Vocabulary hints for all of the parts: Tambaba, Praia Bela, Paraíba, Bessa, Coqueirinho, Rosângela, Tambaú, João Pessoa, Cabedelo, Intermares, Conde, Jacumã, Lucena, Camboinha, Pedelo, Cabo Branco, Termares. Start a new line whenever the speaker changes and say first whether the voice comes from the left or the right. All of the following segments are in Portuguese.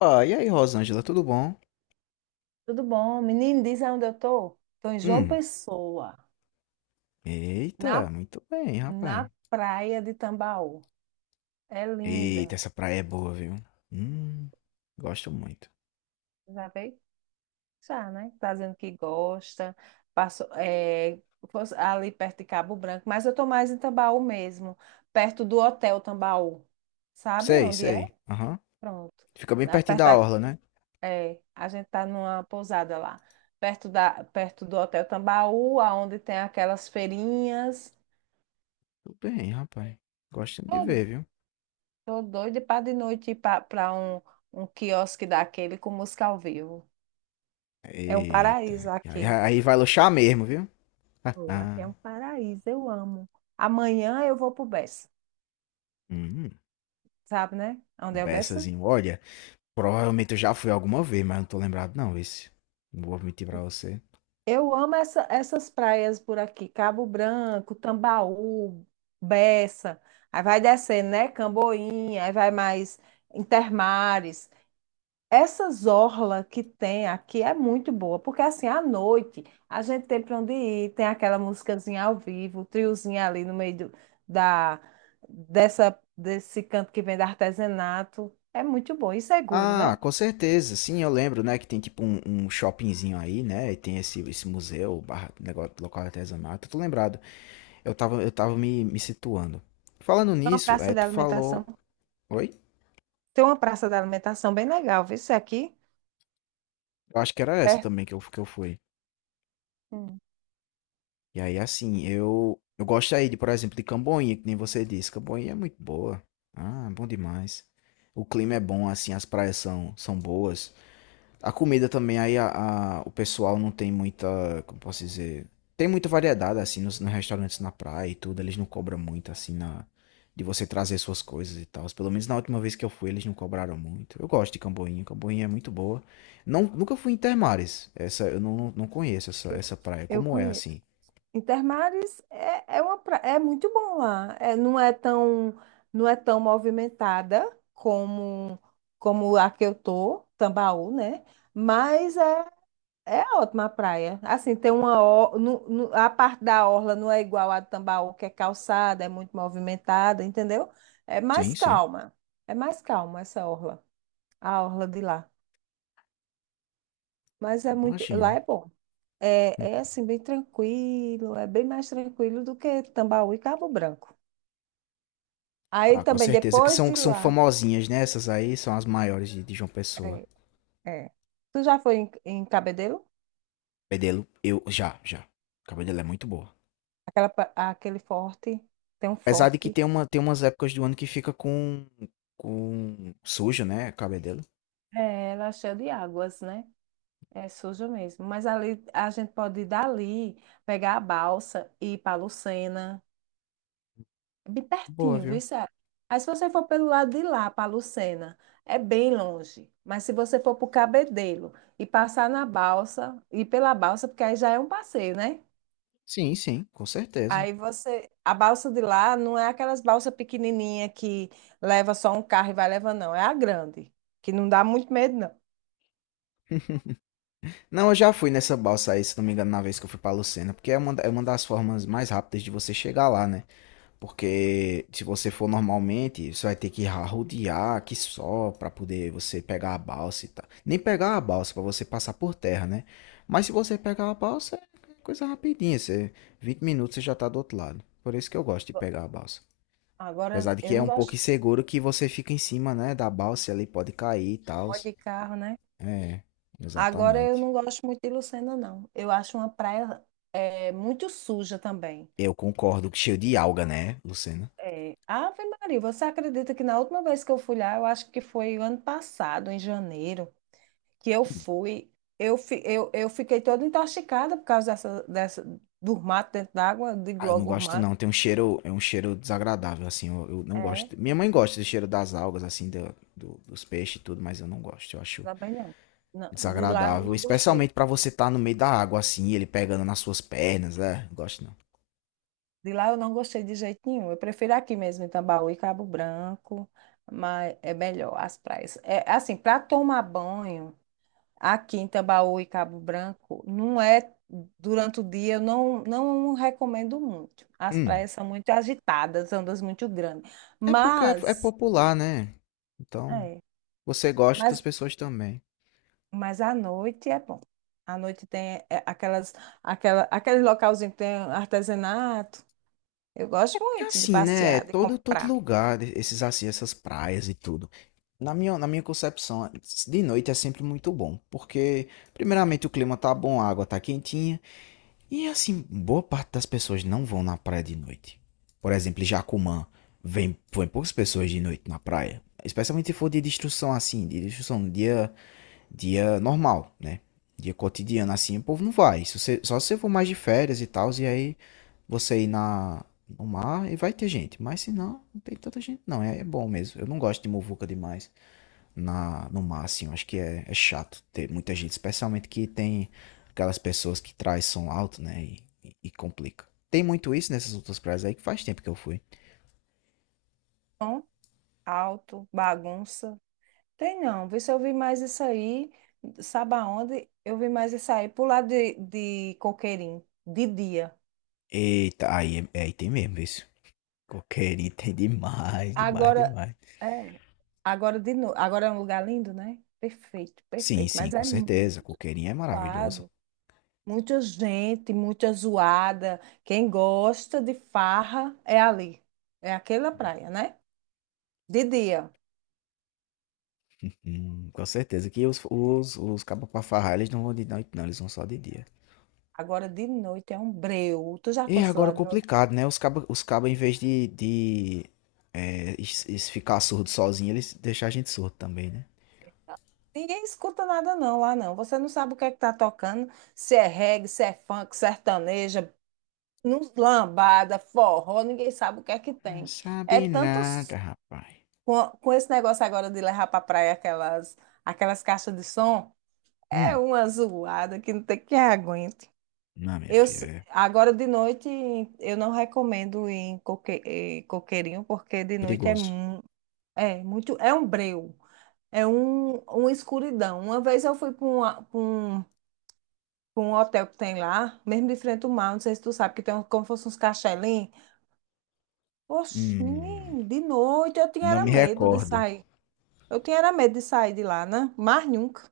left: Ah, e aí, Rosângela, tudo bom?
right: Tudo bom? Menino, diz onde eu tô? Tô em João
left: Hum,
right: Pessoa, na,
left: eita, muito bem, rapaz.
right: na praia de Tambaú. É
left: Eita,
right: linda.
left: essa praia é boa, viu? Hum, gosto muito.
right: Já veio? Já, né? Tá dizendo que gosta. Passou, é, fosse ali perto de Cabo Branco, mas eu tô mais em Tambaú mesmo, perto do Hotel Tambaú. Sabe
left: Sei,
right: onde é?
left: sei. Aham.
right: Pronto.
left: Fica bem
right: Lá
left: pertinho
right: perto
left: da
right: da,
left: orla, né?
right: é, a gente tá numa pousada lá, perto do Hotel Tambaú, aonde tem aquelas feirinhas.
left: Tudo bem, rapaz. Gosto de ver, viu?
right: Tô doida para de noite ir para um quiosque daquele com música ao vivo. É um
left: Eita,
right: paraíso
left: aí,
right: aqui.
left: aí vai luxar mesmo, viu?
right: Pô, aqui é um paraíso, eu amo. Amanhã eu vou pro Bessa,
left: Hum,
right: sabe, né? Onde é o Bessa?
left: beçazinho. Olha, provavelmente eu já fui alguma vez, mas não tô lembrado não, esse. Não vou mentir pra você.
right: Eu amo essas praias por aqui, Cabo Branco, Tambaú, Bessa. Aí vai descendo, né? Camboinha, aí vai mais Intermares. Essas orla que tem aqui é muito boa, porque assim, à noite a gente tem para onde ir, tem aquela musicazinha ao vivo, o triozinho ali no meio da, desse canto que vem do artesanato. É muito bom e seguro,
left: Ah,
right: né?
left: com certeza. Sim, eu lembro, né, que tem tipo um shoppingzinho aí, né, e tem esse museu, barra, negócio, local artesanato. Tô lembrado. Eu tava me situando. Falando
right: Tem uma
left: nisso,
right: praça
left: é,
right: de
left: tu
right: alimentação.
left: falou... Oi?
right: Tem uma praça de alimentação bem legal, viu? Isso aqui,
left: Eu acho que era essa
right: perto,
left: também que eu fui.
right: hum,
left: E aí, assim, eu gosto aí de, por exemplo, de Camboinha, que nem você disse. Camboinha é muito boa. Ah, bom demais. O clima é bom, assim, as praias são boas. A comida também, aí o pessoal não tem muita, como posso dizer, tem muita variedade, assim, nos restaurantes na praia e tudo, eles não cobram muito, assim, na, de você trazer suas coisas e tal. Pelo menos na última vez que eu fui, eles não cobraram muito. Eu gosto de Camboinha, Camboinha é muito boa. Não, nunca fui em Termares, essa, eu não, não conheço essa praia,
right: eu
left: como é,
right: conheço.
left: assim?
right: Intermares é é muito bom lá. Não é tão movimentada como, como a que eu tô, Tambaú, né? Mas é, é ótima a praia. Assim, tem uma. A parte da orla não é igual a de Tambaú, que é calçada, é muito movimentada, entendeu? É mais
left: Sim, sim,
right: calma. É mais calma essa orla de lá. Mas é muito. Lá
left: imagino.
right: é bom. É,
left: Hum.
right: é assim, bem tranquilo, é bem mais tranquilo do que Tambaú e Cabo Branco. Aí
left: Ah, com
right: também,
left: certeza,
right: depois de
left: que são
right: lá,
left: famosinhas, né? Essas aí são as maiores de João Pessoa.
right: é, é. Tu já foi em, em Cabedelo?
left: Pedelo, eu, já, já. Cabedelo é muito boa.
right: Aquela, aquele forte, tem um
left: Apesar de que
right: forte.
left: tem umas épocas do ano que fica com sujo, né, cabedelo.
right: É, ela é cheia de águas, né? É suja mesmo. Mas ali a gente pode ir dali, pegar a balsa e ir para Lucena. Bem
left: Boa,
right: pertinho,
left: viu.
right: viu? Sara? Aí se você for pelo lado de lá, para Lucena, é bem longe. Mas se você for para o Cabedelo e passar na balsa, e pela balsa, porque aí já é um passeio, né?
left: Sim, sim, com certeza.
right: Aí você, a balsa de lá não é aquelas balsas pequenininha que leva só um carro e vai levando, não. É a grande, que não dá muito medo, não.
left: Não, eu já fui nessa balsa aí, se não me engano, na vez que eu fui pra Lucena, porque é uma, é uma das formas mais rápidas de você chegar lá, né? Porque se você for normalmente, você vai ter que rodear aqui só pra poder você pegar a balsa e tal. Nem pegar a balsa pra você passar por terra, né? Mas se você pegar a balsa, é coisa rapidinha, você 20 minutos você já tá do outro lado. Por isso que eu gosto de pegar a balsa.
right: Agora,
left: Apesar de que
right: eu
left: é
right: não
left: um pouco
right: gosto
left: inseguro que você fica em cima, né, da balsa e ali pode cair e tal.
right: muito de carro, né?
left: É,
right: Agora, eu
left: exatamente.
right: não gosto muito de Lucena, não. Eu acho uma praia é, muito suja também.
left: Eu concordo que cheiro de alga, né, Lucena?
right: Ave Maria, você acredita que na última vez que eu fui lá, eu acho que foi o ano passado, em janeiro, que eu fui, eu fiquei toda intoxicada por causa do mato dentro d'água, de
left: Ah, eu não
right: logo
left: gosto
right: mato.
left: não, tem um cheiro, é um cheiro desagradável, assim, eu não
right: É, de
left: gosto. Minha mãe gosta do cheiro das algas, assim, dos peixes e tudo, mas eu não gosto, eu acho
right: lá bem não. Não, de lá eu
left: desagradável.
right: não gostei.
left: Especialmente pra você estar no meio da água, assim, ele pegando nas suas pernas, é, não gosto não.
right: De lá eu não gostei de jeito nenhum. Eu prefiro aqui mesmo, em Tambaú e Cabo Branco, mas é melhor as praias. É assim, para tomar banho. Aqui em Tambaú e Cabo Branco, não é durante o dia, eu não, não recomendo muito. As
left: Hum,
right: praias são muito agitadas, ondas muito grandes.
left: é porque é
right: Mas,
left: popular, né? Então,
right: é,
left: você gosta, outras
right: mas,
left: pessoas também.
right: mas à noite é bom. À noite tem é, aquele localzinho que tem artesanato. Eu gosto
left: Que
right: muito de
left: assim, né?
right: passear, de
left: Todo
right: comprar.
left: lugar, né, esses assim, essas praias e tudo. Na minha concepção, de noite é sempre muito bom, porque primeiramente o clima tá bom, a água tá quentinha, e assim, boa parte das pessoas não vão na praia de noite. Por exemplo, em Jacumã, vem poucas pessoas de noite na praia, especialmente se for de destruição assim, de destruição no dia dia normal, né? Dia cotidiano assim, o povo não vai. Se você- só se você for mais de férias e tal, e aí você ir na, no mar e vai ter gente. Mas se não, não tem tanta gente, não. É, é bom mesmo. Eu não gosto de muvuca demais na, no mar, assim. Eu acho que é chato ter muita gente, especialmente que tem aquelas pessoas que traz som alto, né? E complica. Tem muito isso nessas outras praias aí que faz tempo que eu fui.
right: Som alto, bagunça. Tem não, vê se eu vi mais isso aí, sabe aonde? Eu vi mais isso aí, pro lado de Coqueirinho, de dia.
left: Eita, é aí tem mesmo isso. Coqueirinho tem demais, demais,
right: Agora,
left: demais.
right: é, agora de novo, agora é um lugar lindo, né? Perfeito,
left: Sim,
right: perfeito,
left: sim,
right: mas
left: com
right: é
left: certeza.
right: muito
left: Coqueirinho é maravilhoso.
right: lado, muita gente, muita zoada, quem gosta de farra é ali, é aquela
left: Né?
right: praia, né? De dia,
left: Com certeza que os cabas pra farrar, eles não vão de noite, não, eles vão só de dia.
right: agora de noite é um breu, tu já
left: E
right: fosse
left: agora é
right: lá de noite?
left: complicado, né? Os cabas, os caba, em vez de é, ficar surdo sozinho, eles deixam a gente surdo também, né?
right: Ninguém escuta nada não lá não. Você não sabe o que é que tá tocando, se é reggae, se é funk, sertaneja, lambada, forró, ninguém sabe o que é que
left: Não
right: tem. É
left: sabe
right: tanto
left: nada,
right: s-
left: rapaz.
right: com esse negócio agora de levar para praia aquelas caixas de som, é
left: Hum,
right: uma zoada que não tem quem aguente.
left: não, minha filha, é
right: Agora de noite eu não recomendo ir em coqueirinho porque de noite
left: perigoso.
right: é muito é um breu. É um, uma escuridão. Uma vez eu fui para pra um hotel que tem lá, mesmo de frente ao mar, não sei se tu sabe, que tem como fosse uns cachelinhos. Oxe,
left: Hum,
right: menino, de noite eu tinha
left: não
right: era
left: me
right: medo de
left: recordo.
right: sair. Eu tinha era medo de sair de lá, né? Mas nunca.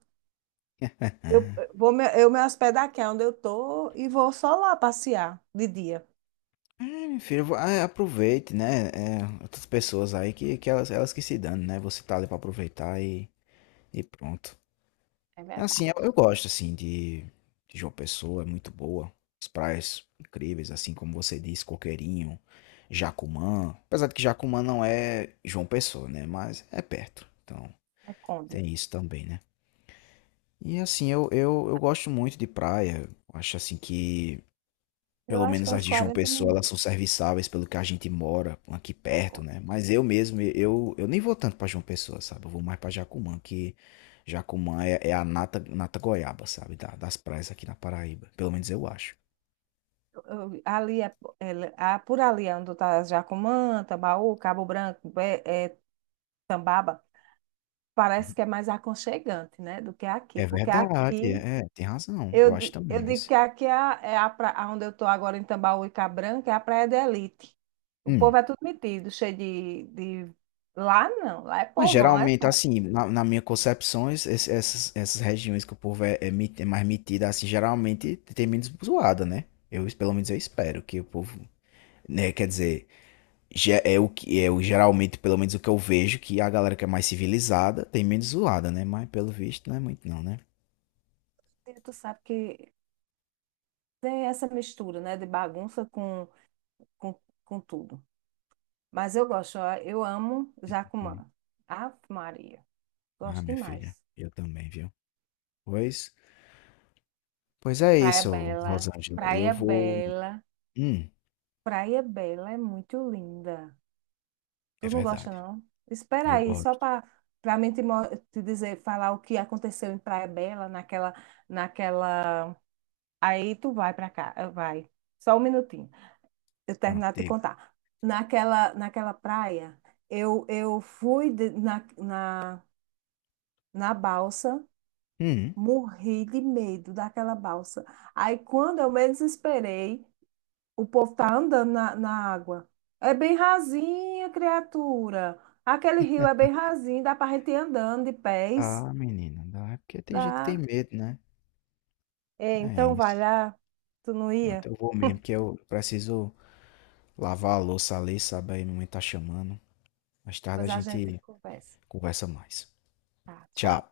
right: Eu me hospedar aqui é onde eu tô e vou só lá passear de dia.
left: É, meu filho, aproveite, né? É, outras pessoas aí que elas que se dão, né? Você tá ali pra aproveitar e pronto. É assim, eu gosto assim de João Pessoa, é muito boa. As praias incríveis, assim como você disse, Coqueirinho, Jacumã. Apesar de que Jacumã não é João Pessoa, né? Mas é perto. Então,
right: É Conde.
left: tem isso também, né? E assim, eu gosto muito de praia. Eu acho assim que
right: Eu
left: pelo
right: acho que
left: menos
right: é
left: as
right: uns
left: de João
right: quarenta
left: Pessoa, elas
right: minutos.
left: são serviçáveis pelo que a gente mora aqui
right: Tá,
left: perto,
right: Conde.
left: né? Mas eu mesmo, eu nem vou tanto pra João Pessoa, sabe? Eu vou mais pra Jacumã, que Jacumã é, é a nata, nata goiaba, sabe? Das praias aqui na Paraíba. Pelo menos eu acho.
right: Eu- ali é, ah, por ali é onde tá Jacumã, Tambaú, Cabo Branco, é, é Tambaba.
left: Uhum.
right: Parece que é mais aconchegante, né, do que aqui,
left: É
right: porque
left: verdade,
right: aqui
left: é, é, tem razão. Eu acho
right: eu
left: também, viu?
right: digo que aqui é é a a onde eu estou agora em Tambaú Tambaúca Branca, é a praia de elite. O povo
left: Hum.
right: é tudo metido, cheio de... Lá não, lá é
left: Mas
right: povão, é
left: geralmente,
right: povo.
left: assim, na, na minha concepção, essas, essas regiões que o povo é, é mais metido, assim, geralmente tem menos zoada, né? Eu, pelo menos eu espero que o povo, né, quer dizer. É o que é o geralmente, pelo menos o que eu vejo, que é a galera que é mais civilizada tem menos zoada, né? Mas pelo visto não é muito não, né?
right: E tu sabe que tem essa mistura, né, de bagunça com, com tudo. Mas eu gosto, ó, eu amo
left: Uhum.
right: Jacumã. Ave Maria,
left: Ah,
right: gosto
left: minha filha,
right: demais.
left: eu também, viu? Pois, pois é
right: Praia
left: isso,
right: Bela,
left: Rosângela. Eu
right: Praia
left: vou.
right: Bela,
left: Hum,
right: Praia Bela é muito linda.
left: é
right: Tu não gosta,
left: verdade.
right: não? Espera
left: Eu
right: aí, só
left: gosto.
right: para para mim te, mo- te dizer, falar o que aconteceu em Praia Bela, naquela, naquela. Aí tu vai para cá, vai. Só um minutinho. Eu
left: Pronto,
right: terminar de te
left: diga.
right: contar. Naquela praia, eu fui na balsa,
left: Hum,
right: morri de medo daquela balsa. Aí quando eu menos esperei, o povo tá andando na água. É bem rasinha, criatura. Aquele rio é bem rasinho, dá pra gente ir andando de pés.
left: tá, menina, dá. É porque tem gente que tem
right: Dá.
left: medo, né?
right: É,
left: É
right: então vai
left: isso.
right: lá. Tu não
left: Pronto,
right: ia?
left: eu vou mesmo, que eu preciso lavar a louça ali, sabe? Aí minha mãe tá chamando. Mais tarde a
right: Pois a gente
left: gente
right: conversa.
left: conversa mais.
right: Tá, tchau.
left: Tchau.